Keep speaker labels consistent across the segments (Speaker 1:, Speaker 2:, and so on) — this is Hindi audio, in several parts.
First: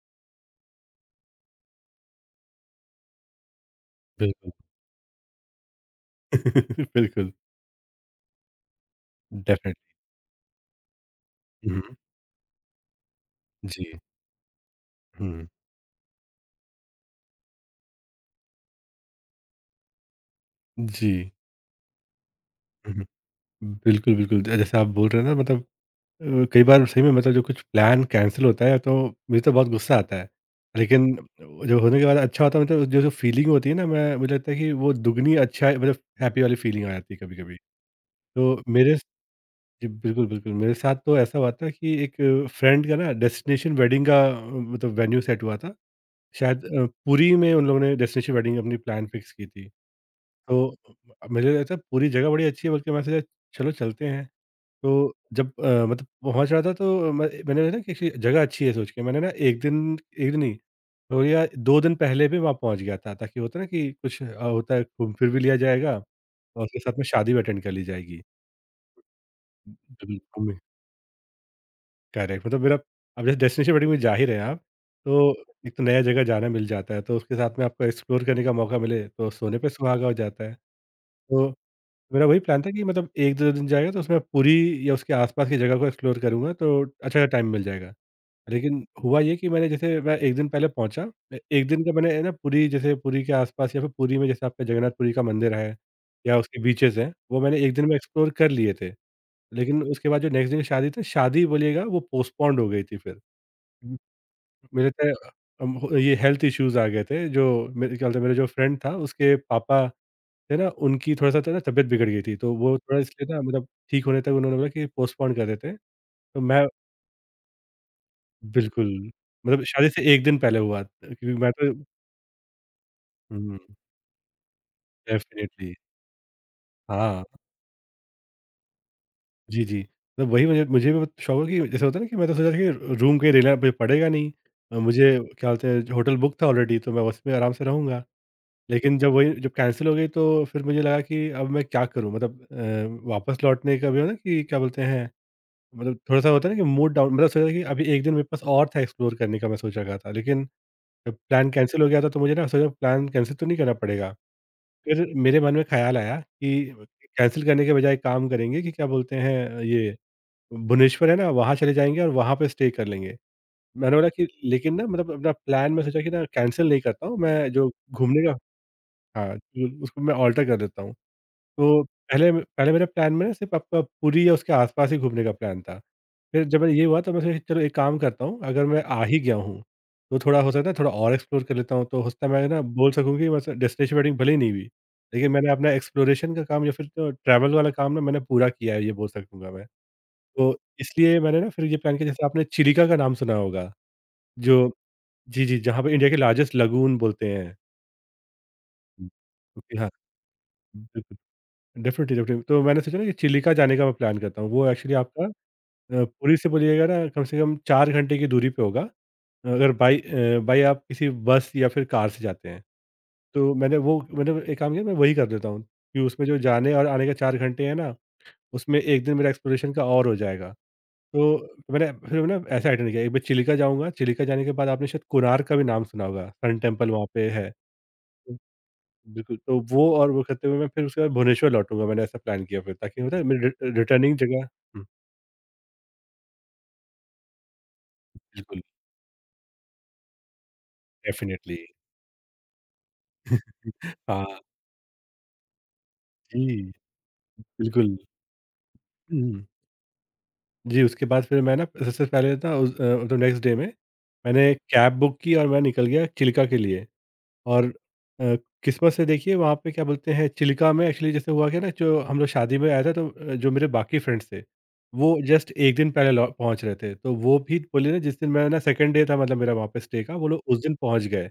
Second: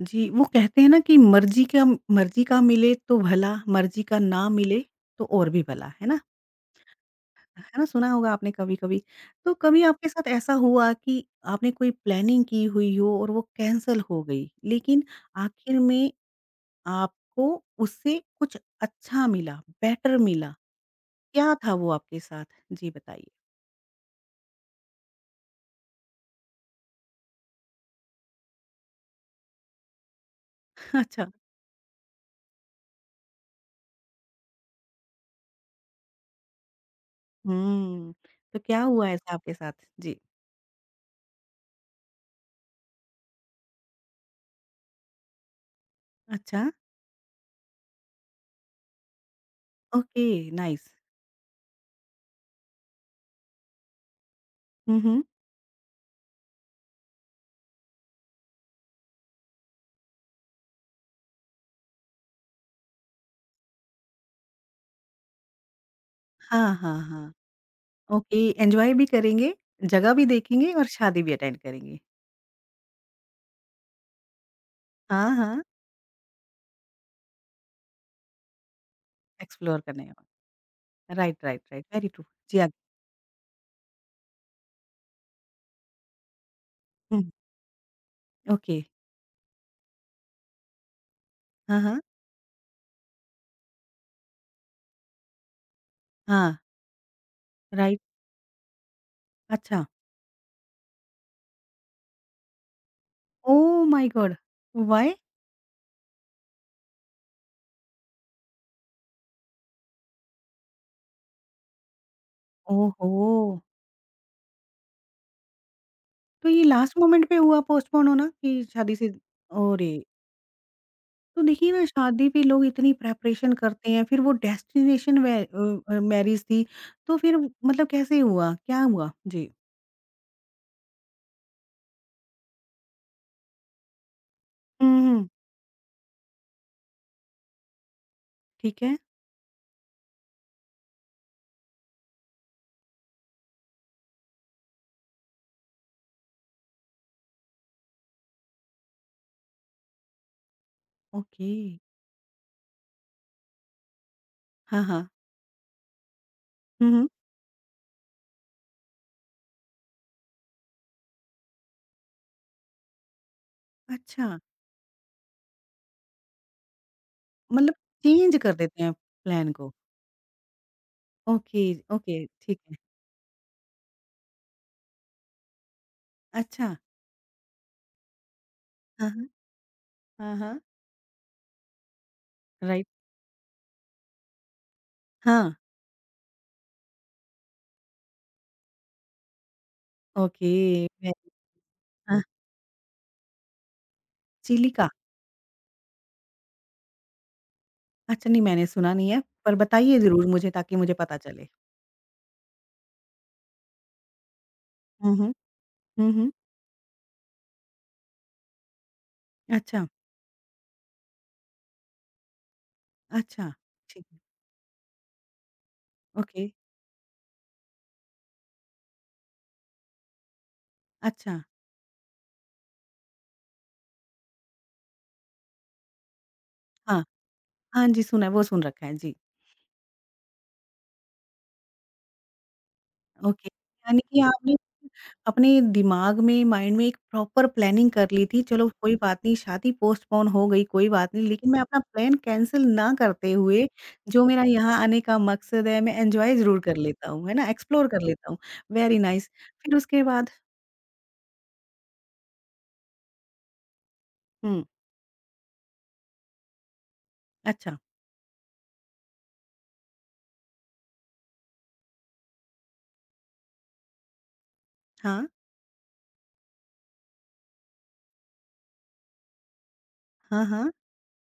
Speaker 1: जी, वो कहते हैं ना कि मर्ज़ी का मिले तो भला, मर्ज़ी का ना
Speaker 2: बिल्कुल।
Speaker 1: मिले तो और भी भला, है ना?
Speaker 2: बिल्कुल,
Speaker 1: सुना होगा आपने कभी-कभी। तो कभी
Speaker 2: डेफ़िनेटली।
Speaker 1: आपके साथ ऐसा हुआ कि आपने
Speaker 2: हुँ,
Speaker 1: कोई
Speaker 2: हुँ।
Speaker 1: प्लानिंग की हुई हो और वो
Speaker 2: जी।
Speaker 1: कैंसल हो गई, लेकिन
Speaker 2: हुँ।
Speaker 1: आखिर में आपको उससे कुछ अच्छा मिला, बेटर मिला,
Speaker 2: जी।
Speaker 1: क्या था वो आपके साथ? जी,
Speaker 2: हुँ,
Speaker 1: बताइए।
Speaker 2: हुँ। बिल्कुल, बिल्कुल। ज जैसे आप बोल रहे हैं ना मतलब कई बार सही में मतलब जो कुछ प्लान कैंसल होता है तो मुझे तो बहुत गुस्सा आता है। लेकिन
Speaker 1: अच्छा,
Speaker 2: जो होने के बाद अच्छा होता है मतलब जो जो फ़ीलिंग होती है ना मैं मुझे लगता है कि वो दुगनी अच्छा मतलब हैप्पी वाली फ़ीलिंग आ जाती है कभी-कभी।
Speaker 1: हुँ, तो
Speaker 2: तो
Speaker 1: क्या
Speaker 2: मेरे स
Speaker 1: हुआ ऐसा आपके साथ?
Speaker 2: जी
Speaker 1: जी,
Speaker 2: बिल्कुल, बिल्कुल। मेरे साथ तो ऐसा हुआ था कि एक फ्रेंड का ना डेस्टिनेशन वेडिंग का मतलब वेन्यू सेट हुआ था।
Speaker 1: अच्छा,
Speaker 2: शायद पुरी में उन लोगों ने डेस्टिनेशन वेडिंग अपनी प्लान फिक्स की थी।
Speaker 1: ओके,
Speaker 2: तो
Speaker 1: नाइस।
Speaker 2: मुझे लगता है पूरी जगह बड़ी अच्छी है, बल्कि मैं सोचा चलो चलते हैं।
Speaker 1: हुँ,
Speaker 2: तो
Speaker 1: हुँ।
Speaker 2: जब मतलब पहुँच रहा था तो मैंने ना कि जगह अच्छी है सोच के मैंने ना 1 दिन 1 दिन नहीं, हो गया 2 दिन पहले भी वहाँ पहुँच गया था, ताकि होता है ना कि कुछ होता है घूम फिर भी लिया जाएगा और
Speaker 1: हाँ,
Speaker 2: उसके साथ
Speaker 1: हाँ,
Speaker 2: में
Speaker 1: हाँ।
Speaker 2: शादी भी अटेंड कर ली जाएगी।
Speaker 1: ओके, एन्जॉय भी करेंगे, जगह भी
Speaker 2: बिल्कुल।
Speaker 1: देखेंगे और शादी भी अटेंड करेंगे।
Speaker 2: करेक्ट मतलब मेरा अब जैसे डेस्टिनेशन वेडिंग में जा ही रहे हैं आप,
Speaker 1: हाँ,
Speaker 2: तो
Speaker 1: हाँ,
Speaker 2: एक तो नया जगह जाना मिल जाता है, तो उसके साथ में आपको एक्सप्लोर करने का मौका मिले, तो सोने पे
Speaker 1: एक्सप्लोर करने
Speaker 2: सुहागा हो
Speaker 1: का।
Speaker 2: जाता है।
Speaker 1: राइट,
Speaker 2: तो
Speaker 1: राइट, राइट, वेरी ट्रू।
Speaker 2: मेरा वही
Speaker 1: जी,
Speaker 2: प्लान था
Speaker 1: आगे
Speaker 2: कि मतलब 1-2 दिन जाएगा, तो उसमें पूरी या उसके आस-पास की जगह को एक्सप्लोर करूँगा तो
Speaker 1: हुँ,
Speaker 2: अच्छा टाइम मिल जाएगा।
Speaker 1: ओके।
Speaker 2: लेकिन हुआ ये कि मैंने जैसे मैं 1 दिन पहले पहुँचा, ए 1
Speaker 1: हाँ,
Speaker 2: दिन का
Speaker 1: हाँ।
Speaker 2: मैंने है ना पुरी जैसे पुरी के आस-पास या फिर पुरी में जैसे आपका जगन्नाथ पुरी का मंदिर है या
Speaker 1: हाँ,
Speaker 2: उसके बीचेस हैं, वो मैंने 1 दिन में
Speaker 1: राइट,
Speaker 2: एक्सप्लोर कर लिए थे। लेकिन
Speaker 1: अच्छा।
Speaker 2: उसके बाद जो नेक्स्ट दिन शादी थी, शादी बोलिएगा, वो पोस्टपोन्ड हो गई थी फिर।
Speaker 1: Oh
Speaker 2: hmm,
Speaker 1: my god!
Speaker 2: मेरे तो
Speaker 1: व्हाई?
Speaker 2: हो ये हेल्थ इश्यूज़ आ गए थे, जो मेरे क्या बोलते हैं, मेरा जो फ्रेंड था, उसके पापा थे ना, उनकी थोड़ा-सा था ना तबीयत बिगड़ गई थी, तो वो थोड़ा
Speaker 1: ओहो!
Speaker 2: इसलिए ना मतलब ठीक होने तक उन्होंने बोला कि पोस्टपोन कर देते हैं। तो
Speaker 1: तो ये
Speaker 2: मैं
Speaker 1: लास्ट मोमेंट पे हुआ पोस्टपोन होना कि
Speaker 2: बिल्कुल,
Speaker 1: शादी से
Speaker 2: मतलब शादी
Speaker 1: अरे!
Speaker 2: से 1 दिन पहले हुआ क्योंकि
Speaker 1: तो
Speaker 2: मैं
Speaker 1: देखिए
Speaker 2: तो।
Speaker 1: ना शादी पे लोग इतनी प्रिपरेशन
Speaker 2: हुँ,
Speaker 1: करते हैं, फिर वो डेस्टिनेशन
Speaker 2: डेफ़िनिटली।
Speaker 1: मैरिज थी, तो
Speaker 2: हाँ,
Speaker 1: फिर मतलब कैसे हुआ? क्या हुआ? जी।
Speaker 2: जी, जी। तो वही मुझे मुझे भी बहुत शौक है कि जैसे होता है ना कि मैं तो सोचा था कि रूम कहीं लेना मुझे पड़ेगा नहीं।
Speaker 1: हुँ,
Speaker 2: मुझे
Speaker 1: हुँ,
Speaker 2: क्या बोलते हैं, होटल बुक था ऑलरेडी, तो मैं उसमें आराम से रहूँगा।
Speaker 1: ठीक है,
Speaker 2: लेकिन जब वही जब कैंसल हो गई तो फिर मुझे लगा कि अब मैं क्या करूँ? मतलब वापस लौटने का भी हो ना कि क्या बोलते हैं, मतलब थोड़ा-सा होता है ना कि मूड डाउन, मतलब सोचा कि अभी 1 दिन मेरे पास और था एक्सप्लोर करने का, मैं सोच रखा था। लेकिन जब
Speaker 1: ओके।
Speaker 2: प्लान कैंसल हो गया था तो मुझे ना सोचा प्लान कैंसल तो नहीं करना पड़ेगा।
Speaker 1: हाँ,
Speaker 2: फिर
Speaker 1: हाँ।
Speaker 2: मेरे मन में ख़्याल आया कि
Speaker 1: हुँ, हुँ।
Speaker 2: कैंसल करने के बजाय काम करेंगे कि क्या बोलते हैं ये भुवनेश्वर है ना, वहाँ चले जाएँगे और वहाँ पे स्टे कर लेंगे। मैंने बोला कि
Speaker 1: अच्छा,
Speaker 2: लेकिन ना मतलब अपना प्लान मैं सोचा कि ना कैंसल नहीं करता हूँ, मैं जो
Speaker 1: मतलब
Speaker 2: घूमने
Speaker 1: चेंज
Speaker 2: का,
Speaker 1: कर देते हैं
Speaker 2: हाँ,
Speaker 1: प्लान को।
Speaker 2: तो उसको मैं अल्टर कर देता हूँ।
Speaker 1: ओके,
Speaker 2: तो
Speaker 1: ओके, ठीक
Speaker 2: पहले
Speaker 1: है।
Speaker 2: मेरे प्लान में ना सिर्फ़ आपका पुरी या उसके आस-पास ही घूमने का प्लान था। फिर जब
Speaker 1: अच्छा।
Speaker 2: ये हुआ तो मैं सोचा कि चलो एक काम करता हूँ, अगर मैं आ
Speaker 1: हाँ,
Speaker 2: ही
Speaker 1: हाँ।
Speaker 2: गया हूँ, तो
Speaker 1: हाँ,
Speaker 2: थोड़ा हो
Speaker 1: हाँ।
Speaker 2: सकता है थोड़ा और एक्सप्लोर कर लेता हूँ। तो हो सकता है मैं ना
Speaker 1: राइट।
Speaker 2: बोल सकूँ कि बस डेस्टिनेशन वेडिंग भले ही नहीं हुई, लेकिन
Speaker 1: हाँ,
Speaker 2: मैंने अपना एक्सप्लोरेशन का काम या फिर तो ट्रैवल वाला काम ना मैंने पूरा किया है, ये बोल सकूँगा मैं।
Speaker 1: ओके
Speaker 2: तो
Speaker 1: वे
Speaker 2: इसलिए मैंने ना फिर ये प्लान किया,
Speaker 1: हाँ,
Speaker 2: जैसे आपने चिलिका का नाम सुना होगा, जो
Speaker 1: चिलिका।
Speaker 2: जी, जी, जहाँ पे इंडिया के लार्जेस्ट लगून बोलते हैं।
Speaker 1: अच्छा नहीं मैंने सुना
Speaker 2: हुँ।
Speaker 1: नहीं है, पर
Speaker 2: जी, हाँ।
Speaker 1: बताइए ज़रूर मुझे ताकि
Speaker 2: हुँ।
Speaker 1: मुझे पता चले।
Speaker 2: Definitely, definitely. तो मैंने सोचा ना कि चिलिका जाने का मैं प्लान करता हूँ। वो एक्चुअली
Speaker 1: हुँ,
Speaker 2: आपका
Speaker 1: हुँ। हुँ, हुँ।
Speaker 2: पुरी से बोलिएगा ना कम से कम 4 घंटे की दूरी पे होगा। अगर
Speaker 1: अच्छा,
Speaker 2: बाई आप किसी बस या फिर कार से जाते हैं।
Speaker 1: अच्छा,
Speaker 2: तो मैंने वो
Speaker 1: ठीक है।
Speaker 2: मतलब एक काम किया, मैं वही कर देता हूँ कि उसमें जो
Speaker 1: ओके,
Speaker 2: जाने और आने का 4 घंटे हैं ना, उसमें 1 दिन मेरा एक्सप्लोरेशन का और हो जाएगा।
Speaker 1: अच्छा।
Speaker 2: तो मैंने फिर ना ऐसा आइटनरी किया एक बार चिलिका जाऊँगा, चिलिका जाने के बाद आपने शायद कोणार्क का भी नाम सुना होगा, सन टेम्पल
Speaker 1: हाँ,
Speaker 2: वहाँ पे है।
Speaker 1: हाँ जी, सुना है, वो सुन रखा है। जी,
Speaker 2: बिल्कुल, तो वो और वो करते हुए मैं फिर उसके बाद भुवनेश्वर लौटूँगा, मैंने ऐसा प्लान किया फिर ताकि होता है मेरी
Speaker 1: ओके।
Speaker 2: रि
Speaker 1: यानी
Speaker 2: रिटर्निंग
Speaker 1: कि
Speaker 2: जगह।
Speaker 1: आपने
Speaker 2: हुँ,
Speaker 1: अपने दिमाग में, माइंड में एक प्रॉपर प्लानिंग कर ली थी,
Speaker 2: बिल्कुल,
Speaker 1: चलो कोई बात नहीं शादी पोस्टपोन हो गई, कोई बात नहीं, लेकिन
Speaker 2: डेफ़िनेटली।
Speaker 1: मैं अपना प्लान कैंसल ना करते हुए, जो
Speaker 2: हाँ,
Speaker 1: मेरा यहाँ आने का मकसद है, मैं एन्जॉय
Speaker 2: जी,
Speaker 1: ज़रूर कर लेता हूँ, है ना? एक्सप्लोर
Speaker 2: बिल्कुल।
Speaker 1: कर लेता हूँ, वेरी नाइस।
Speaker 2: हुँ,
Speaker 1: फिर उसके बाद
Speaker 2: जी, उसके बाद फिर मैं ना सबसे पहले ना उस मतलब नेक्स्ट डे में मैंने
Speaker 1: हुँ,
Speaker 2: कैब बुक की और मैं निकल गया चिल्का के लिए। और
Speaker 1: अच्छा,
Speaker 2: अ, किस्मत से देखिए वहाँ पे क्या बोलते हैं चिल्का में एक्चुअली जैसे हुआ क्या ना, जो हम लोग शादी में आया था, तो जो मेरे बाकी फ्रेंड्स थे वो
Speaker 1: हाँ,
Speaker 2: जस्ट एक दिन पहले पहुँच रहे थे, तो वो भी बोले ना जिस दिन मैं ना सेकंड डे था मतलब मेरा वहाँ पे स्टे का, वो लोग
Speaker 1: हाँ,
Speaker 2: उस
Speaker 1: हाँ,
Speaker 2: दिन पहुँच गए।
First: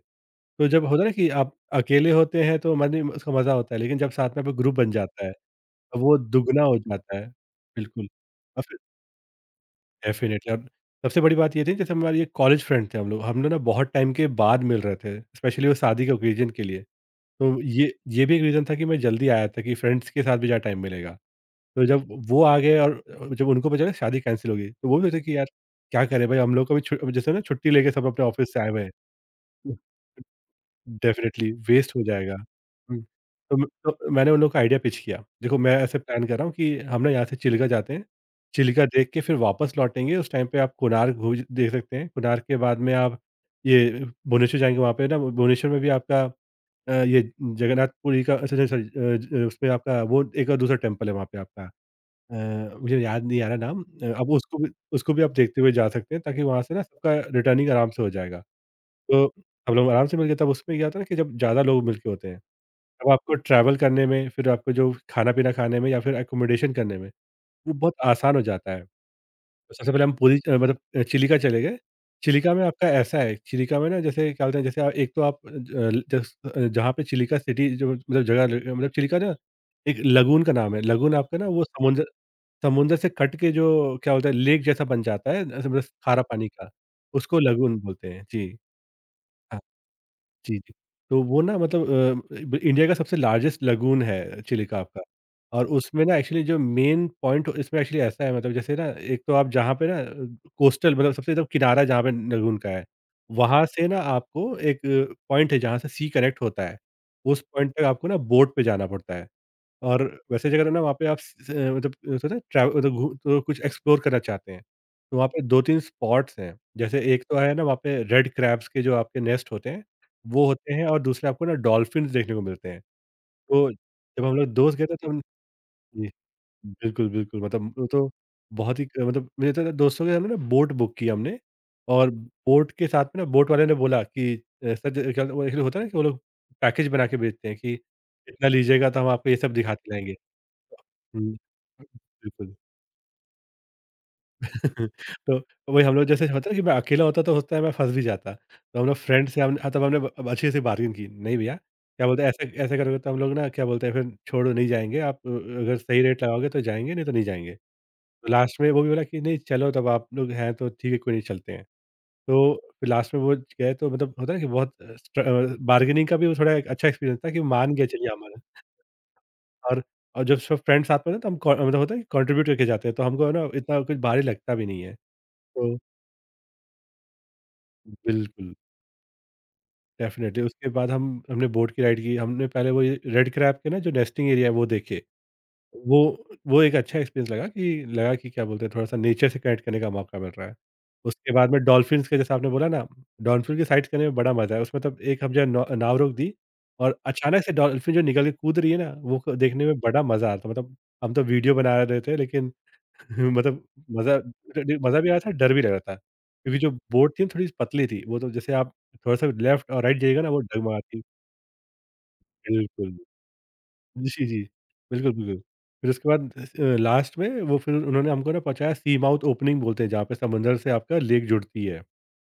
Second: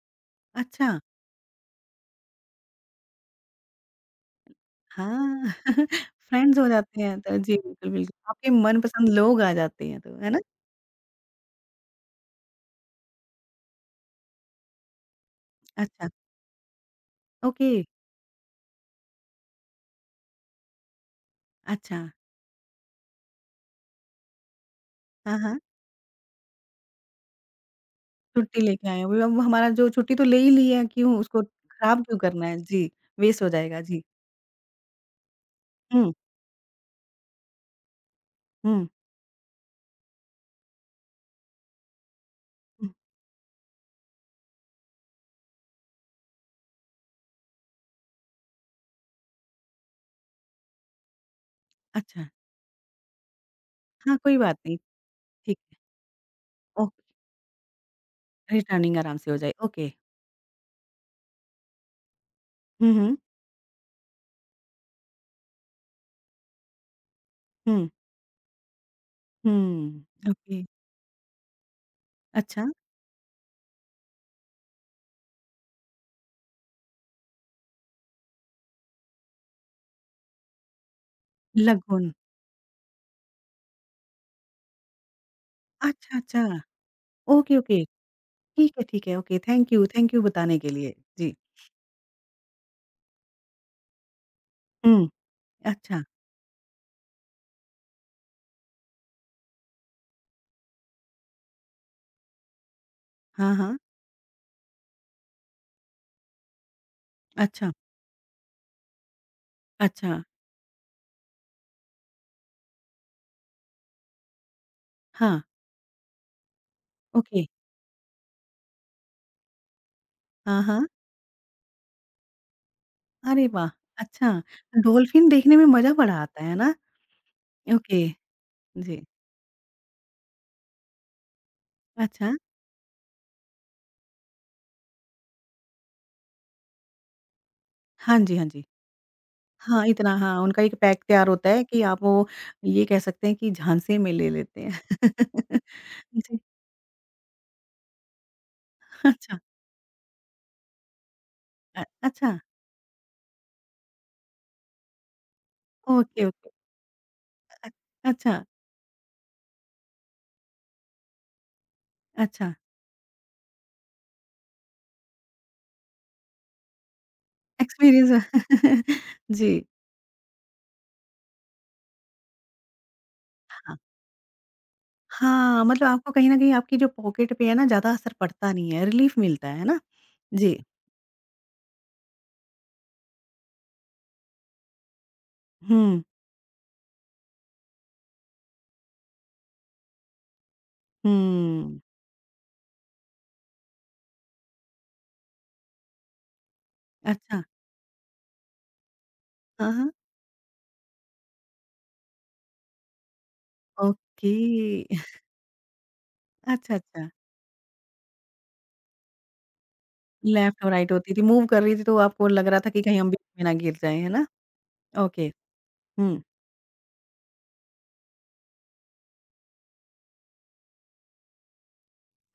Speaker 2: तो जब
Speaker 1: अच्छा,
Speaker 2: होता है ना कि आप अकेले होते हैं तो मन उसका मज़ा होता है, लेकिन जब साथ में ग्रुप बन जाता है
Speaker 1: हाँ,
Speaker 2: तो वो
Speaker 1: फ्रेंड्स
Speaker 2: दुगना
Speaker 1: हो
Speaker 2: हो
Speaker 1: जाते
Speaker 2: जाता
Speaker 1: हैं
Speaker 2: है।
Speaker 1: तो जी, बिल्कुल,
Speaker 2: बिल्कुल।
Speaker 1: बिल्कुल, आपके
Speaker 2: और फिर
Speaker 1: मनपसंद लोग आ जाते हैं तो, है ना?
Speaker 2: डेफिनेटली, और सबसे बड़ी बात ये थी जैसे हमारे ये कॉलेज फ्रेंड थे, हम लोग ना बहुत टाइम के बाद मिल रहे थे, स्पेशली वो शादी
Speaker 1: अच्छा,
Speaker 2: के ओकेजन के लिए। तो
Speaker 1: ओके,
Speaker 2: ये भी एक रीज़न था कि मैं जल्दी आया था कि फ्रेंड्स के साथ भी ज़्यादा टाइम मिलेगा। तो
Speaker 1: अच्छा,
Speaker 2: जब वो आ गए और जब उनको पता चला शादी कैंसल हो गई, तो वो भी सोचे कि
Speaker 1: हाँ,
Speaker 2: यार
Speaker 1: हाँ।
Speaker 2: क्या करें भाई, हम लोग को भी छु जैसे ना छुट्टी लेके सब अपने ऑफ़िस से
Speaker 1: छुट्टी
Speaker 2: आए हुए
Speaker 1: लेके
Speaker 2: हैं।
Speaker 1: आए हैं। वो अब हमारा जो छुट्टी तो ले ही ली है, क्यों उसको
Speaker 2: डेफ़िनिटली वेस्ट हो
Speaker 1: खराब क्यों
Speaker 2: जाएगा।
Speaker 1: करना है? जी,
Speaker 2: हुँ,
Speaker 1: वेस्ट हो
Speaker 2: तो म
Speaker 1: जाएगा।
Speaker 2: तो
Speaker 1: जी।
Speaker 2: मैंने उन लोगों का आइडिया पिच किया। देखो मैं ऐसे
Speaker 1: हुँ,
Speaker 2: प्लान कर रहा हूँ कि हम ना यहाँ से चिल्का जाते हैं। चिल्का
Speaker 1: हुँ,
Speaker 2: देख के फिर वापस लौटेंगे, उस टाइम पे आप कोणार्क घू देख सकते हैं। कोणार्क के बाद
Speaker 1: हुँ।
Speaker 2: में आप ये भुवनेश्वर जाएँगे, वहाँ पे ना भुवनेश्वर में भी आपका ये जगन्नाथपुरी का अच्छा, अच्छा सॉरी ज उसमें आपका वो एक और दूसरा टेम्पल है वहाँ पे आपका
Speaker 1: अच्छा,
Speaker 2: अ, मुझे याद नहीं आ रहा नाम
Speaker 1: हाँ,
Speaker 2: अब
Speaker 1: कोई बात
Speaker 2: उसको भी
Speaker 1: नहीं,
Speaker 2: उसको भी आप
Speaker 1: ठीक
Speaker 2: देखते हुए
Speaker 1: है।
Speaker 2: जा सकते हैं ताकि वहाँ से ना
Speaker 1: ओके,
Speaker 2: सबका रिटर्निंग आराम से हो जाएगा।
Speaker 1: रिटर्निंग आराम
Speaker 2: तो
Speaker 1: से हो जाए।
Speaker 2: हम लोग
Speaker 1: ओके।
Speaker 2: आराम से मिल गए तब उसमें क्या होता है ना कि जब ज़्यादा लोग मिल के होते हैं,
Speaker 1: हुँ,
Speaker 2: तब
Speaker 1: हुँ,
Speaker 2: आपको ट्रैवल करने में, फिर आपको जो खाना-पीना खाने में या फिर एकोमोडेशन करने में, वो
Speaker 1: हुँ,
Speaker 2: बहुत आसान हो जाता है। तो
Speaker 1: हुँ।
Speaker 2: सबसे पहले हम पूरी
Speaker 1: ओके,
Speaker 2: मतलब चिलिका चले गए। चिलिका में
Speaker 1: अच्छा,
Speaker 2: आपका ऐसा है, चिलिका में ना जैसे क्या बोलते हैं, जैसे आप एक तो आप जहाँ पे चिलिका सिटी जो मतलब जगह ल मतलब चिलिका ना एक लगून का नाम है। लगून आपका ना वो समुंदर,
Speaker 1: लगुन।
Speaker 2: समुंदर से कट के जो क्या बोलते हैं लेक जैसा बन जाता है, ऐसे मतलब
Speaker 1: अच्छा,
Speaker 2: खारा
Speaker 1: अच्छा।
Speaker 2: पानी का, उसको
Speaker 1: ओके,
Speaker 2: लगून
Speaker 1: ओके।
Speaker 2: बोलते हैं। जी।
Speaker 1: ठीक है, ठीक है। ओके,
Speaker 2: हाँ।
Speaker 1: थैंक यू
Speaker 2: जी,
Speaker 1: बताने के
Speaker 2: जी।
Speaker 1: लिए।
Speaker 2: तो
Speaker 1: जी।
Speaker 2: वो ना मतलब ब इंडिया का सबसे लार्जेस्ट लगून है चिलिकाप का।
Speaker 1: हुँ,
Speaker 2: और
Speaker 1: अच्छा।
Speaker 2: उसमें ना एक्चुअली जो मेन पॉइंट इसमें एक्चुअली ऐसा है मतलब जैसे ना एक तो आप जहाँ पे ना कोस्टल मतलब सबसे एकदम किनारा जहाँ पे लगून का है,
Speaker 1: हाँ,
Speaker 2: वहाँ
Speaker 1: हाँ।
Speaker 2: से ना आपको एक पॉइंट है जहाँ से सी कनेक्ट होता है। उस
Speaker 1: अच्छा,
Speaker 2: पॉइंट तक आपको ना बोट पे जाना पड़ता है। और
Speaker 1: अच्छा।
Speaker 2: वैसे जगह ना वहाँ पे आप मतलब होता है ना ट्रैव मतलब घू तो कुछ एक्सप्लोर करना चाहते हैं, तो वहाँ
Speaker 1: हाँ,
Speaker 2: पे 2-3 स्पॉट्स हैं। जैसे एक तो
Speaker 1: ओके।
Speaker 2: है ना वहाँ पे रेड क्रैब्स के जो आपके नेस्ट होते हैं, वो
Speaker 1: हाँ,
Speaker 2: होते
Speaker 1: हाँ।
Speaker 2: हैं, और दूसरे आपको ना डॉल्फिन्स देखने को मिलते हैं।
Speaker 1: अरे वाह!
Speaker 2: तो जब
Speaker 1: अच्छा,
Speaker 2: हम लोग दोस्त गए थे तो हम
Speaker 1: डॉल्फिन देखने में मज़ा
Speaker 2: जी,
Speaker 1: बड़ा आता है ना?
Speaker 2: बिल्कुल, बिल्कुल मतलब वो
Speaker 1: ओके,
Speaker 2: तो बहुत ही क
Speaker 1: जी।
Speaker 2: मतलब मुझे तो ना दोस्तों के साथ में ना बोट बुक की हमने। और
Speaker 1: अच्छा।
Speaker 2: बोट के साथ में ना बोट वाले ने बोला कि सर ज क्या वो एक्चुअली होता है ना कि वो लोग पैकेज बना के बेचते हैं कि
Speaker 1: हाँ जी, हाँ
Speaker 2: इतना
Speaker 1: जी।
Speaker 2: लीजिएगा तो हम आपको ये सब दिखा
Speaker 1: हाँ,
Speaker 2: के लाएँगे।
Speaker 1: इतना हाँ, उनका एक पैक तैयार
Speaker 2: हुँ।
Speaker 1: होता है कि आप वो
Speaker 2: बिल्कुल।
Speaker 1: ये कह सकते हैं कि झांसे में ले लेते हैं।
Speaker 2: तो वही हम लोग, जैसे
Speaker 1: जी,
Speaker 2: होता है कि मैं अकेला होता तो होता है मैं फँस भी जाता। तो हम लोग फ्रेंड
Speaker 1: अच्छा।
Speaker 2: से हम हाँ, तब हमने अब अच्छे से बार्गिन की, नहीं भैया क्या बोलते हैं
Speaker 1: अच्छा,
Speaker 2: ऐसे ऐसे करोगे तो हम लोग ना क्या बोलते हैं फिर छोड़ो नहीं जाएँगे आप, अगर सही रेट
Speaker 1: ओके, ओके।
Speaker 2: लगाओगे तो जाएँगे नहीं तो नहीं जाएँगे।
Speaker 1: अ,
Speaker 2: तो
Speaker 1: अच्छा,
Speaker 2: लास्ट में वो भी बोला कि नहीं, चलो, तब आप लोग हैं तो ठीक है, कोई नहीं, चलते हैं।
Speaker 1: अच्छा।
Speaker 2: तो फिर लास्ट में वो गए तो मतलब होता है ना कि बहुत बार्गेनिंग का भी वो थोड़ा एक अच्छा एक्सपीरियंस था कि मान गए, चलिए हमारा।
Speaker 1: एक्सपीरियंस जी,
Speaker 2: और और जब सब फ्रेंड्स साथ में ना तो हम कॉ मतलब होता है कंट्रीब्यूट करके जाते हैं, तो हमको है ना
Speaker 1: हाँ।
Speaker 2: इतना कुछ भारी लगता भी नहीं है।
Speaker 1: हाँ,
Speaker 2: तो
Speaker 1: मतलब आपको कहीं न कहीं आपकी जो पॉकेट पे है ना, ज़्यादा असर पड़ता
Speaker 2: बिल्कुल,
Speaker 1: नहीं है, रिलीफ़ मिलता है ना?
Speaker 2: डेफ़िनेटली
Speaker 1: जी।
Speaker 2: उसके बाद हम हमने बोट की राइड की, हमने पहले वो ये रेड क्रैब के ना जो नेस्टिंग एरिया है वो देखे। वो
Speaker 1: हुँ,
Speaker 2: वो एक अच्छा एक्सपीरियंस लगा कि क्या बोलते हैं, थोड़ा-सा नेचर से कनेक्ट करने का मौका मिल रहा है। उसके बाद में
Speaker 1: हुँ।
Speaker 2: डॉल्फ़िन्स के, जैसा आपने बोला ना, डॉल्फ़िन की साइट्स करने में बड़ा मज़ा है। उसमें तब एक हम जो है नौ नाव रोक दी, और
Speaker 1: अच्छा।
Speaker 2: अचानक से डॉल्फ़िन जो निकल के कूद रही है ना, वो क देखने
Speaker 1: हाँ,
Speaker 2: में
Speaker 1: हाँ।
Speaker 2: बड़ा मज़ा आता है। मतलब, हम तो वीडियो बना रहे थे, लेकिन मतलब मज़ा
Speaker 1: ओके।
Speaker 2: मज़ा भी आया था, डर भी लग रहा था। क्योंकि जो
Speaker 1: अच्छा, अच्छा।
Speaker 2: बोट थी ना थोड़ी-सी पतली थी, वो तो जैसे आप थोड़ा-सा लेफ्ट और राइट जाइएगा ना वो
Speaker 1: लेफ्ट और राइट
Speaker 2: डगमगाती।
Speaker 1: होती थी, मूव कर रही थी तो आपको लग रहा था कि
Speaker 2: बिल्कुल।
Speaker 1: कहीं हम बीच में ना गिर जाएँ, है ना?
Speaker 2: जी, जी। बिल्कुल,
Speaker 1: ओके,
Speaker 2: बिल्कुल। फिर उसके
Speaker 1: हुँ,
Speaker 2: बाद लास्ट में वो, फिर उन्होंने हमको ना पहुँचाया, सी माउथ ओपनिंग बोलते हैं, जहाँ पे समंदर से आपका लेक जुड़ती है।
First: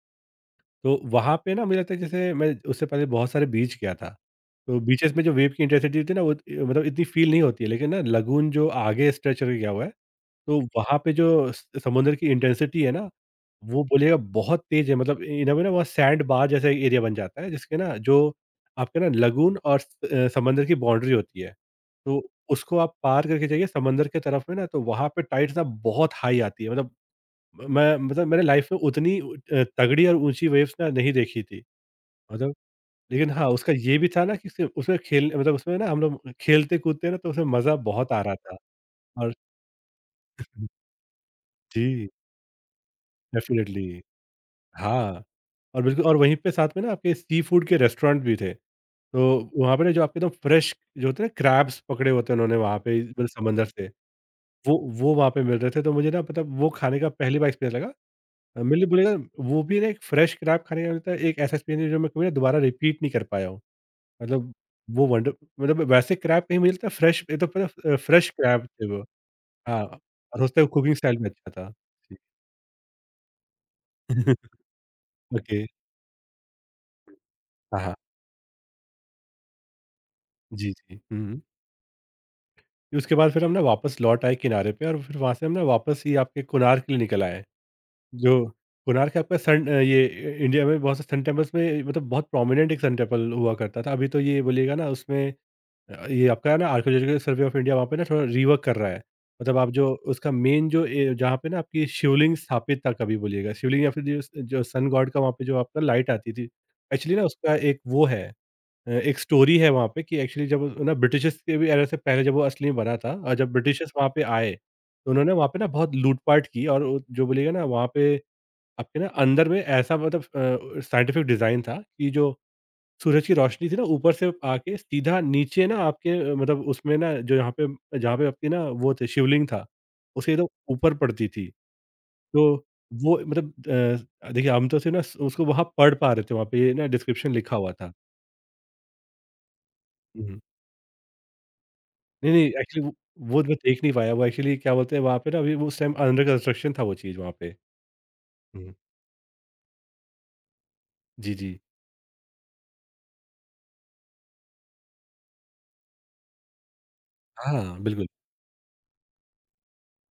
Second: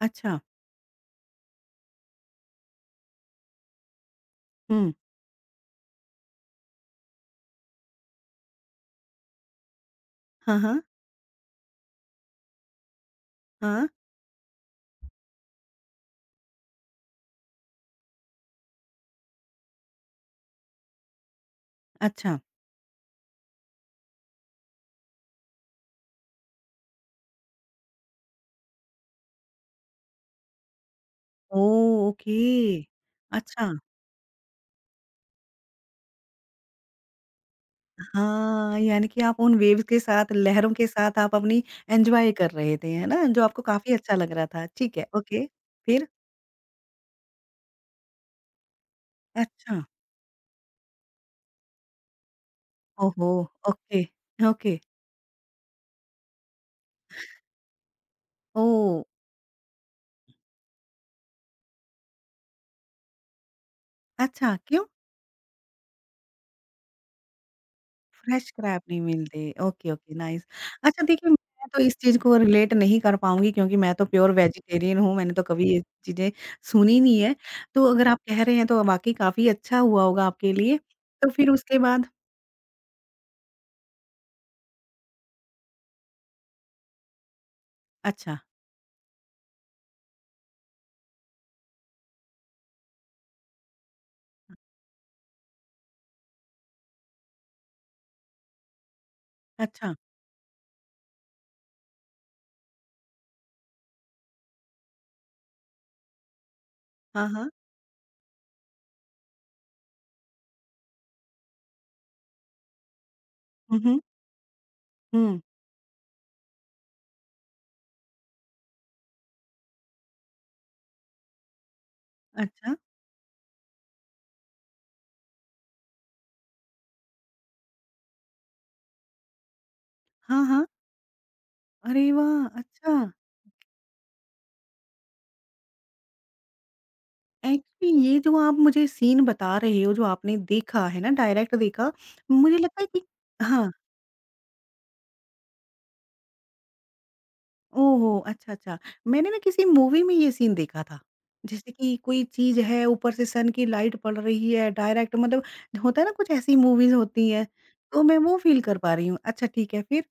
Speaker 1: अच्छा,
Speaker 2: तो वहाँ पे ना मुझे लगता है जैसे मैं उससे पहले बहुत सारे बीच गया था। तो
Speaker 1: हुँ,
Speaker 2: बीचेज़ में जो वेव की इंटेंसिटी होती है ना वो मतलब इतनी फ़ील नहीं होती है, लेकिन ना लगून जो आगे स्ट्रेच होके गया हुआ है,
Speaker 1: हाँ,
Speaker 2: तो
Speaker 1: हाँ,
Speaker 2: वहाँ पे जो स समुद्र की इंटेंसिटी है ना वो
Speaker 1: हाँ,
Speaker 2: बोलिएगा बहुत तेज़ है, मतलब वे ना वो सैंड बार जैसा एरिया बन जाता है जिसके ना जो आपके ना लगून और समंदर की बाउंड्री होती है। तो
Speaker 1: अच्छा,
Speaker 2: उसको आप पार करके जाइए समंदर की तरफ में ना, तो वहाँ पे टाइड्स ना बहुत हाई आती है, मतलब मैं मतलब मैंने लाइफ़ में उतनी तगड़ी और ऊँची वेव्स ना नहीं देखी थी।
Speaker 1: ओह! ओके,
Speaker 2: मतलब, लेकिन हाँ,
Speaker 1: अच्छा,
Speaker 2: उसका ये भी था ना कि सिर्फ़ उसमें खेल मतलब उसमें ना हम लोग खेलते-कूदते ना तो उसमें मज़ा बहुत आ रहा था,
Speaker 1: हाँ, यानी कि
Speaker 2: और
Speaker 1: आप उन वेव्स के साथ, लहरों के साथ आप अपनी
Speaker 2: जी,
Speaker 1: एन्जॉय कर रहे थे, है ना? जो आपको काफ़ी
Speaker 2: डेफ़िनेटली।
Speaker 1: अच्छा लग रहा था, ठीक है,
Speaker 2: हाँ।
Speaker 1: ओके,
Speaker 2: और बिल्कुल,
Speaker 1: फिर?
Speaker 2: और वहीं पे साथ में ना आपके सी फूड के रेस्टोरेंट भी थे। तो वहाँ
Speaker 1: अच्छा,
Speaker 2: पे ना जो आपके एकदम फ्रेश जो होते हैं ना क्रैब्स पकड़े होते हैं, उन्होंने वहाँ पे, मतलब
Speaker 1: ओहो!
Speaker 2: समंदर से,
Speaker 1: ओके, ओके,
Speaker 2: वो वहाँ पे मिल रहे थे। तो मुझे ना मतलब वो खाने का पहली बार एक्सपीरियंस लगा। मैंने
Speaker 1: ओह!
Speaker 2: बोलेगा, वो भी ना एक फ्रेश क्रैब खाने का मिलता है, एक ऐसा एक्सपीरियंस है जो मैं कभी ना दोबारा रिपीट नहीं कर पाया हूँ। मतलब
Speaker 1: अच्छा, क्यों?
Speaker 2: वो वंडर मतलब वैसे क्रैब कहीं मुझे लगता है फ्रेश, ये तो पूरा फ्रेश
Speaker 1: फ्रेश
Speaker 2: क्रैब
Speaker 1: क्रैब
Speaker 2: थे
Speaker 1: नहीं
Speaker 2: वो।
Speaker 1: मिलते।
Speaker 2: हाँ,
Speaker 1: ओके, ओके, नाइस।
Speaker 2: और उसका कुकिंग
Speaker 1: अच्छा
Speaker 2: स्टाइल भी
Speaker 1: देखिए,
Speaker 2: अच्छा
Speaker 1: मैं
Speaker 2: था।
Speaker 1: तो इस
Speaker 2: जी।
Speaker 1: चीज़ को रिलेट नहीं कर पाऊँगी क्योंकि मैं तो प्योर वेजिटेरियन हूँ, मैंने तो
Speaker 2: ओके।
Speaker 1: कभी ये चीज़ें सुनी नहीं है।
Speaker 2: हाँ,
Speaker 1: तो
Speaker 2: हाँ।
Speaker 1: अगर आप कह रहे हैं तो वाक़ई काफ़ी अच्छा हुआ होगा आपके
Speaker 2: जी,
Speaker 1: लिए।
Speaker 2: जी। हुँ,
Speaker 1: तो
Speaker 2: हुँ।
Speaker 1: फिर उसके बाद
Speaker 2: उसके बाद फिर हम ना वापस लौट आए किनारे पे, और फिर वहाँ से हम ना वापस ही आपके कोणार्क के लिए निकल आए।
Speaker 1: अच्छा,
Speaker 2: जो कोणार्क आपका सन ये इ इंडिया में बहुत से सन टेम्पल्स में, मतलब बहुत प्रोमिनेंट एक सन टेम्पल हुआ करता था। अभी तो ये बोलिएगा ना उसमें ये आपका ना आर्कियोलॉजिकल सर्वे ऑफ इंडिया वहाँ पे ना थोड़ा रिवर्क कर रहा है। मतलब, आप जो
Speaker 1: अच्छा,
Speaker 2: उसका मेन, जो ए जहाँ पे ना आपकी शिवलिंग स्थापित था कभी बोलिएगा, शिवलिंग, या फिर जो स जो सन गॉड का वहाँ पे जो आपका लाइट आती थी। एक्चुअली ना
Speaker 1: हाँ, हाँ।
Speaker 2: उसका एक वो है, एक स्टोरी है वहाँ पे, कि एक्चुअली जब ना ब्रिटिशर्स के भी एरा से पहले जब वो असली में बना था, और जब
Speaker 1: हुँ,
Speaker 2: ब्रिटिशर्स
Speaker 1: हुँ,
Speaker 2: वहाँ पे आए, तो उन्होंने
Speaker 1: हुँ।
Speaker 2: वहाँ पे ना बहुत लूट-पाट की, और वो जो बोलिएगा ना वहाँ पे आपके ना अंदर में ऐसा, मतलब साइंटिफिक डिज़ाइन था कि जो
Speaker 1: अच्छा,
Speaker 2: सूरज की रोशनी थी ना ऊपर से आके सीधा नीचे ना आपके मतलब उसमें ना जो यहाँ पे, जहाँ पे आपकी ना वो थे शिवलिंग था, उसके
Speaker 1: हाँ,
Speaker 2: एकदम
Speaker 1: हाँ।
Speaker 2: ऊपर पड़ती थी।
Speaker 1: अरे
Speaker 2: तो
Speaker 1: वाह! अच्छा।
Speaker 2: वो मतलब, देखिए, हम तो सिर्फ़ ना उसको वहाँ पढ़ पा रहे थे, वहाँ पे ये ना डिस्क्रिप्शन लिखा हुआ था।
Speaker 1: एक्चुअली ये जो आप मुझे सीन बता रहे हो, जो आपने
Speaker 2: हुँ।
Speaker 1: देखा है ना, डायरेक्ट देखा,
Speaker 2: नहीं, नहीं,
Speaker 1: मुझे लगता है
Speaker 2: एक्चुअली वो
Speaker 1: कि
Speaker 2: वो मैं
Speaker 1: हाँ।
Speaker 2: देख नहीं पाया, वो एक्चुअली क्या बोलते हैं, वहाँ पे ना अभी वो उस टाइम अंडर कंस्ट्रक्शन था वो चीज़ वहाँ पे।
Speaker 1: ओहो! अच्छा,
Speaker 2: हुँ,
Speaker 1: अच्छा। मैंने ना किसी मूवी में ये सीन देखा था।
Speaker 2: जी, जी।
Speaker 1: जैसे कि कोई चीज़ है, ऊपर से सन की लाइट पड़ रही है, डायरेक्ट मतलब होता है ना कुछ ऐसी मूवीज़ होती हैं,
Speaker 2: हाँ,
Speaker 1: तो
Speaker 2: बिल्कुल।
Speaker 1: मैं वो फ़ील कर पा रही हूँ। अच्छा ठीक है फिर?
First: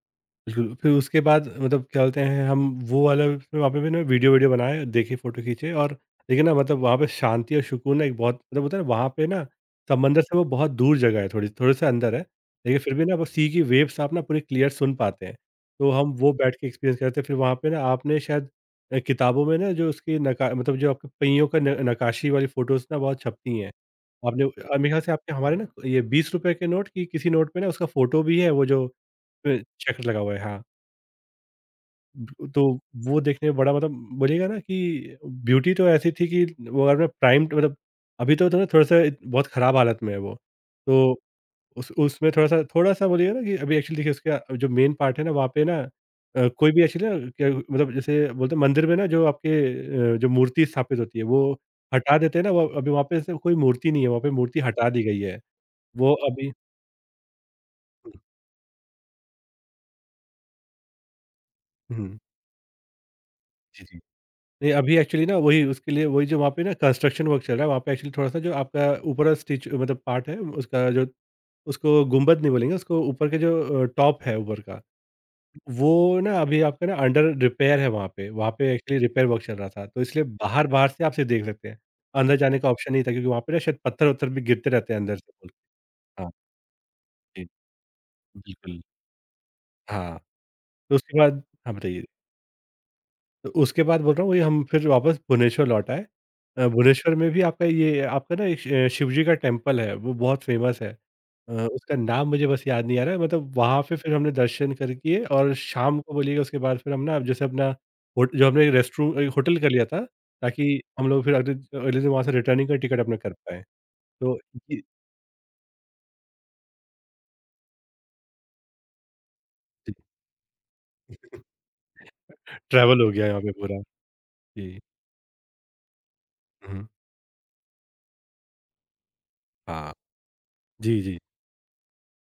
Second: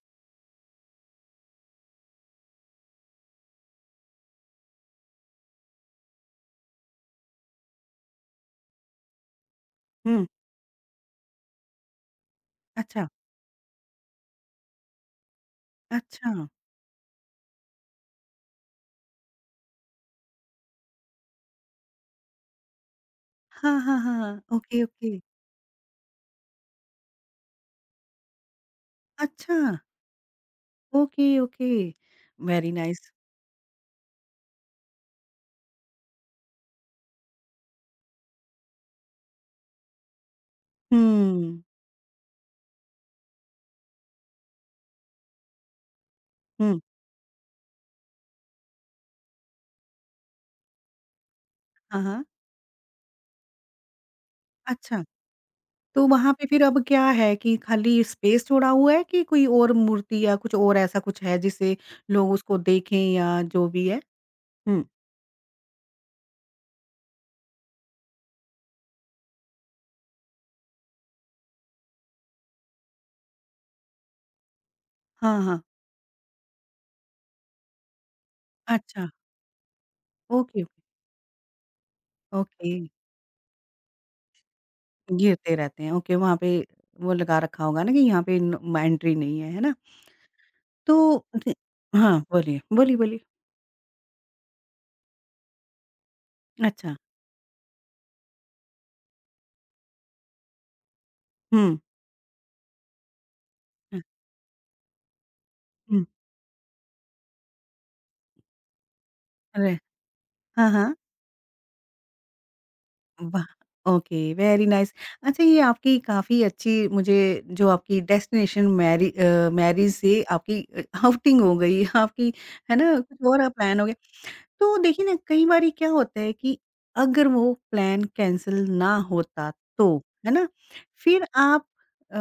Speaker 2: बिल्कुल, फिर उसके बाद मतलब क्या बोलते हैं, हम वो वाला फिर वहाँ पे भी ना वीडियो-वीडियो बनाए, देखे, फ़ोटो खींचे, और देखिए ना मतलब वहाँ पे शांति और सुकून ना एक बहुत मतलब होता है ना, वहाँ पे ना समंदर
Speaker 1: हुँ,
Speaker 2: से वो बहुत दूर जगह है, थोड़ी थोड़े से अंदर है। लेकिन फिर भी
Speaker 1: अच्छा,
Speaker 2: ना वो सी की वेव्स आप ना पूरी क्लियर सुन पाते हैं। तो हम
Speaker 1: अच्छा।
Speaker 2: वो बैठ के एक्सपीरियंस करते हैं। फिर वहाँ पे ना आपने शायद किताबों में ना जो उसकी नका मतलब, जो आपके पहियों का न नक्काशी वाली फ़ोटोज़ ना बहुत छपती हैं।
Speaker 1: हाँ, हाँ, हाँ।
Speaker 2: आपने
Speaker 1: ओके,
Speaker 2: मेरे ख़्याल से
Speaker 1: ओके।
Speaker 2: आपके हमारे ना ये ₹20 के नोट की, किसी नोट पे ना उसका फ़ोटो भी है, वो जो अ,
Speaker 1: अच्छा,
Speaker 2: चक्र लगा हुआ है। हाँ।
Speaker 1: Okay, okay.
Speaker 2: तो
Speaker 1: वेरी नाइस।
Speaker 2: वो देखने में बड़ा, मतलब बोलिएगा ना कि ब्यूटी तो ऐसी थी कि वो, अगर मैं प्राइम मतलब, अभी तो थोड़ा थोड़ा सा बहुत ख़राब हालत में है वो। तो
Speaker 1: हुँ,
Speaker 2: उस उसमें थोड़ा-सा थोड़ा-सा बोलिएगा ना कि अभी एक्चुअली देखिए उसका जो मेन पार्ट है ना, वहाँ पे ना कोई
Speaker 1: हुँ।
Speaker 2: भी एक्चुअली ना, क्या मतलब, जैसे बोलते हैं मंदिर में ना जो आपके जो मूर्ति स्थापित होती है वो
Speaker 1: हाँ,
Speaker 2: हटा
Speaker 1: हाँ।
Speaker 2: देते हैं ना, वो अभी वहाँ पे से कोई मूर्ति नहीं है, वहाँ पे मूर्ति हटा दी
Speaker 1: अच्छा।
Speaker 2: गई है।
Speaker 1: तो
Speaker 2: वो
Speaker 1: वहाँ पे
Speaker 2: अभी,
Speaker 1: फिर अब क्या है कि खाली
Speaker 2: हुँ,
Speaker 1: स्पेस छोड़ा हुआ है कि कोई और मूर्ति या कुछ और ऐसा कुछ है जिसे
Speaker 2: हुँ।
Speaker 1: लोग उसको देखें या जो
Speaker 2: जी,
Speaker 1: भी
Speaker 2: जी।
Speaker 1: है?
Speaker 2: नहीं,
Speaker 1: हुँ।
Speaker 2: अभी एक्चुअली ना वही उसके लिए, वही जो वहाँ पे ना कंस्ट्रक्शन वर्क चल रहा है, वहाँ पे एक्चुअली थोड़ा-सा जो आपका ऊपर का स्टिच मतलब पार्ट है, उसका जो, उसको गुंबद नहीं बोलेंगे, उसको ऊपर के जो टॉप है ऊपर का,
Speaker 1: हाँ, हाँ।
Speaker 2: वो ना अभी आपका ना अंडर रिपेयर है वहाँ पे। वहाँ पे एक्चुअली
Speaker 1: अच्छा,
Speaker 2: रिपेयर वर्क चल रहा था, तो इसलिए
Speaker 1: ओके,
Speaker 2: बाहर
Speaker 1: ओके,
Speaker 2: बाहर से आप सिर्फ़ देख सकते हैं। अंदर जाने का
Speaker 1: ओके।
Speaker 2: ऑप्शन नहीं था, क्योंकि वहाँ पे ना शायद पत्थर-वत्थर भी गिरते रहते हैं अंदर से, बोल।
Speaker 1: घिरते रहते हैं, ओके
Speaker 2: हाँ
Speaker 1: वहाँ पे वो लगा
Speaker 2: जी,
Speaker 1: रखा होगा ना कि यहाँ पे न म
Speaker 2: बिल्कुल।
Speaker 1: एंट्री नहीं है, है ना?
Speaker 2: हाँ, तो
Speaker 1: तो
Speaker 2: उसके बाद, हाँ, बताइए?
Speaker 1: हाँ, बोलिए, बोलिए, बोलिए।
Speaker 2: तो उसके बाद बोल रहा हूँ, वही हम फिर वापस भुवनेश्वर लौट आए।
Speaker 1: अच्छा।
Speaker 2: भुवनेश्वर में भी आपका ना एक शिव जी का टेम्पल है, वो बहुत फ़ेमस है।
Speaker 1: हुँ।
Speaker 2: उसका नाम मुझे बस याद नहीं आ रहा है, मतलब वहाँ पे
Speaker 1: हाँ,
Speaker 2: फिर हमने दर्शन कर किए, और शाम
Speaker 1: हुँ,
Speaker 2: को बोलिएगा, उसके बाद फिर हम ना जैसे अपना होट जो हमने होटल कर
Speaker 1: अरे!
Speaker 2: लिया था,
Speaker 1: हाँ,
Speaker 2: ताकि
Speaker 1: हाँ।
Speaker 2: हम लोग फिर अगले अगले दिन वहाँ से रिटर्निंग का टिकट अपना कर
Speaker 1: वाह!
Speaker 2: पाएँ।
Speaker 1: ओके
Speaker 2: तो
Speaker 1: वेरी
Speaker 2: ये,
Speaker 1: नाइस। अच्छा ये आपकी काफ़ी अच्छी मुझे जो आपकी डेस्टिनेशन मैरिज
Speaker 2: जी,
Speaker 1: से आपकी आउटिंग हो गई आपकी है ना,
Speaker 2: ट्रैवल हो
Speaker 1: कुछ
Speaker 2: गया यहाँ
Speaker 1: और
Speaker 2: पे
Speaker 1: प्लान
Speaker 2: पूरा।
Speaker 1: हो गया। तो
Speaker 2: जी।
Speaker 1: देखिए ना कई बारी क्या होता है कि
Speaker 2: हुँ,
Speaker 1: अगर वो प्लान कैंसल ना होता तो,
Speaker 2: हाँ।
Speaker 1: है ना?
Speaker 2: जी, जी।
Speaker 1: फिर आप अ,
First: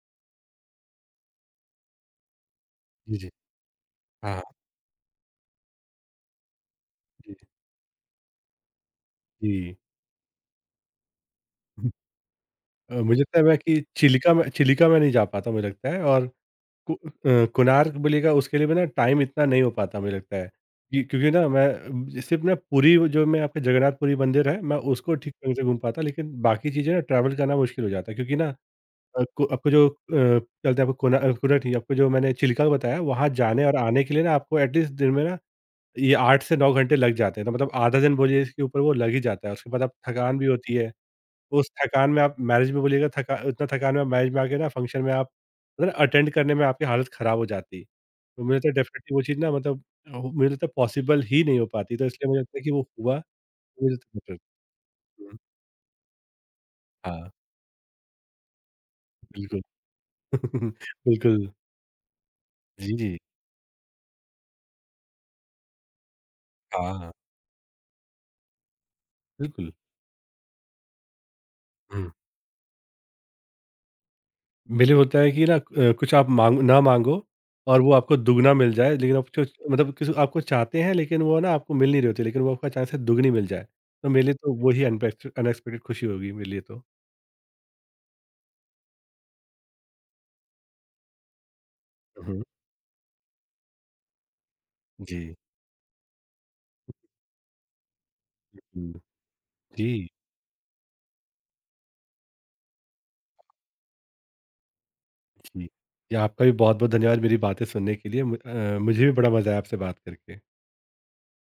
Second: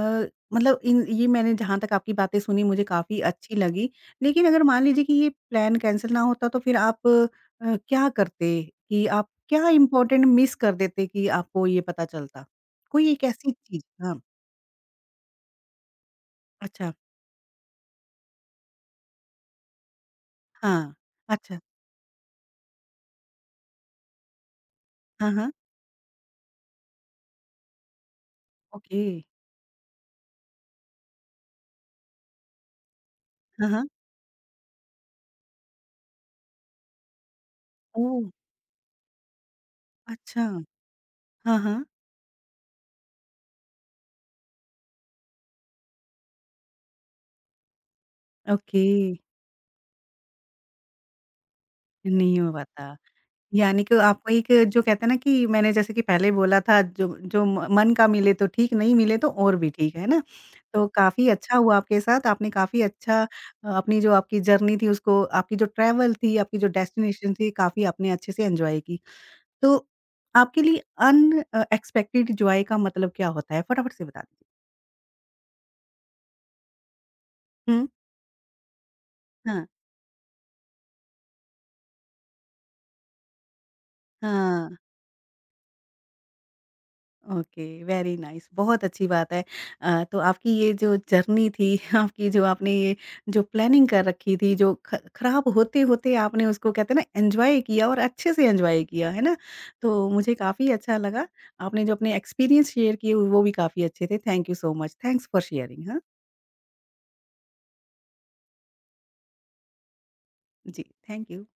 Speaker 1: मतलब इन ये मैंने जहाँ तक आपकी बातें सुनी मुझे
Speaker 2: जी,
Speaker 1: काफ़ी
Speaker 2: जी।
Speaker 1: अच्छी लगी।
Speaker 2: हाँ,
Speaker 1: लेकिन
Speaker 2: हाँ।
Speaker 1: अगर मान लीजिए कि ये प्लान कैंसल ना होता तो फिर आप
Speaker 2: जी,
Speaker 1: क्या करते? कि आप क्या
Speaker 2: जी।
Speaker 1: इम्पोर्टेंट मिस कर देते कि आपको ये पता चलता? कोई
Speaker 2: मुझे
Speaker 1: एक
Speaker 2: लगता है
Speaker 1: ऐसी
Speaker 2: मैं
Speaker 1: चीज़
Speaker 2: कि
Speaker 1: हाँ,
Speaker 2: चिलिका में नहीं जा पाता मुझे लगता है, और
Speaker 1: अच्छा।
Speaker 2: कोणार्क बोलिएगा उसके लिए भी ना टाइम इतना नहीं हो पाता मुझे लगता है।
Speaker 1: हाँ,
Speaker 2: कि क्योंकि ना
Speaker 1: अच्छा।
Speaker 2: मैं सिर्फ़ ना पुरी, जो मैं आपके जगन्नाथ पुरी मंदिर है, मैं उसको
Speaker 1: हाँ,
Speaker 2: ठीक
Speaker 1: हाँ।
Speaker 2: ढंग से घूम पाता, लेकिन बाकी चीज़ें ना ट्रैवल करना मुश्किल हो जाता है, क्योंकि ना
Speaker 1: ओके।
Speaker 2: आपको आपको जो क्या बोलते हैं, आपको कोणार्क नहीं, आपको जो मैंने चिलिका का बताया वहाँ जाने
Speaker 1: हाँ,
Speaker 2: और
Speaker 1: हाँ।
Speaker 2: आने के लिए ना आपको एटलीस्ट दिन में ना ये 8 से 9 घंटे लग जाते हैं। तो मतलब आधा दिन
Speaker 1: ओह!
Speaker 2: बोलिए इसके ऊपर वो लग ही जाता है। उसके बाद आप थकान
Speaker 1: अच्छा।
Speaker 2: भी होती है।
Speaker 1: हाँ,
Speaker 2: उस
Speaker 1: हाँ।
Speaker 2: थकान में आप मैरिज में बोलिएगा थका उतना थकान में आप मैरिज में आके ना फ़ंक्शन में आप, मतलब अटेंड करने में आपकी हालत ख़राब हो जाती। तो मुझे लगता है
Speaker 1: ओके।
Speaker 2: डेफ़िनिटली वो चीज़ ना, मतलब मुझे लगता है पॉसिबल ही नहीं हो पाती, तो इसलिए
Speaker 1: नहीं
Speaker 2: मुझे
Speaker 1: हो
Speaker 2: लगता है कि वो
Speaker 1: पाता।
Speaker 2: हुआ
Speaker 1: यानी कि
Speaker 2: मुझे तो
Speaker 1: आपको
Speaker 2: बेटर।
Speaker 1: एक जो कहते हैं ना
Speaker 2: हुँ,
Speaker 1: कि मैंने जैसे कि पहले बोला था जो
Speaker 2: हाँ,
Speaker 1: जो म मन का मिले तो ठीक नहीं मिले तो और
Speaker 2: बिल्कुल।
Speaker 1: भी ठीक, है ना? तो काफ़ी
Speaker 2: बिल्कुल।
Speaker 1: अच्छा हुआ आपके साथ, आपने काफ़ी
Speaker 2: जी, जी।
Speaker 1: अच्छा अपनी जो आपकी जर्नी थी उसको आपकी जो ट्रैवल थी, आपकी जो
Speaker 2: हाँ,
Speaker 1: डेस्टिनेशन थी काफ़ी आपने अच्छे से एन्जॉय की।
Speaker 2: बिल्कुल।
Speaker 1: तो आपके लिए
Speaker 2: हुँ।
Speaker 1: एक्सपेक्टेड जॉय का मतलब क्या होता है? फटाफट से बता दीजिए।
Speaker 2: मेरे लिए होता है कि ना कुछ आप माँग ना माँगो, और
Speaker 1: हुँ।
Speaker 2: वो आपको दुगना मिल जाए, लेकिन आप कुछ
Speaker 1: हाँ,
Speaker 2: मतलब किसी आपको चाहते हैं, लेकिन वो ना आपको मिल नहीं रही होती, लेकिन वो आपको अचानक से दुगनी मिल जाए, तो मेरे लिए तो वो
Speaker 1: हाँ।
Speaker 2: ही अनपेक्ट अनएक्सपेक्टेड खुशी होगी मेरे लिए तो।
Speaker 1: ओके, वेरी नाइस बहुत अच्छी बात है। तो आपकी ये जो जर्नी थी, आपकी
Speaker 2: हुँ,
Speaker 1: जो आपने ये जो प्लानिंग कर रखी थी, जो ख
Speaker 2: जी।
Speaker 1: खराब होते-होते आपने उसको कहते हैं ना एन्जॉय किया और अच्छे से एन्जॉय
Speaker 2: हुँ,
Speaker 1: किया, है ना? तो
Speaker 2: जी।
Speaker 1: मुझे काफ़ी अच्छा लगा। आपने जो अपने एक्सपीरियंस शेयर किए वो भी काफ़ी अच्छे थे। Thank you so much. Thanks for
Speaker 2: जी।
Speaker 1: शेयरिंग हाँ।
Speaker 2: जी, आपका भी बहुत-बहुत धन्यवाद मेरी बातें सुनने के लिए। मुझे भी बड़ा मज़ा आया आपसे बात करके।
Speaker 1: जी, थैंक यू।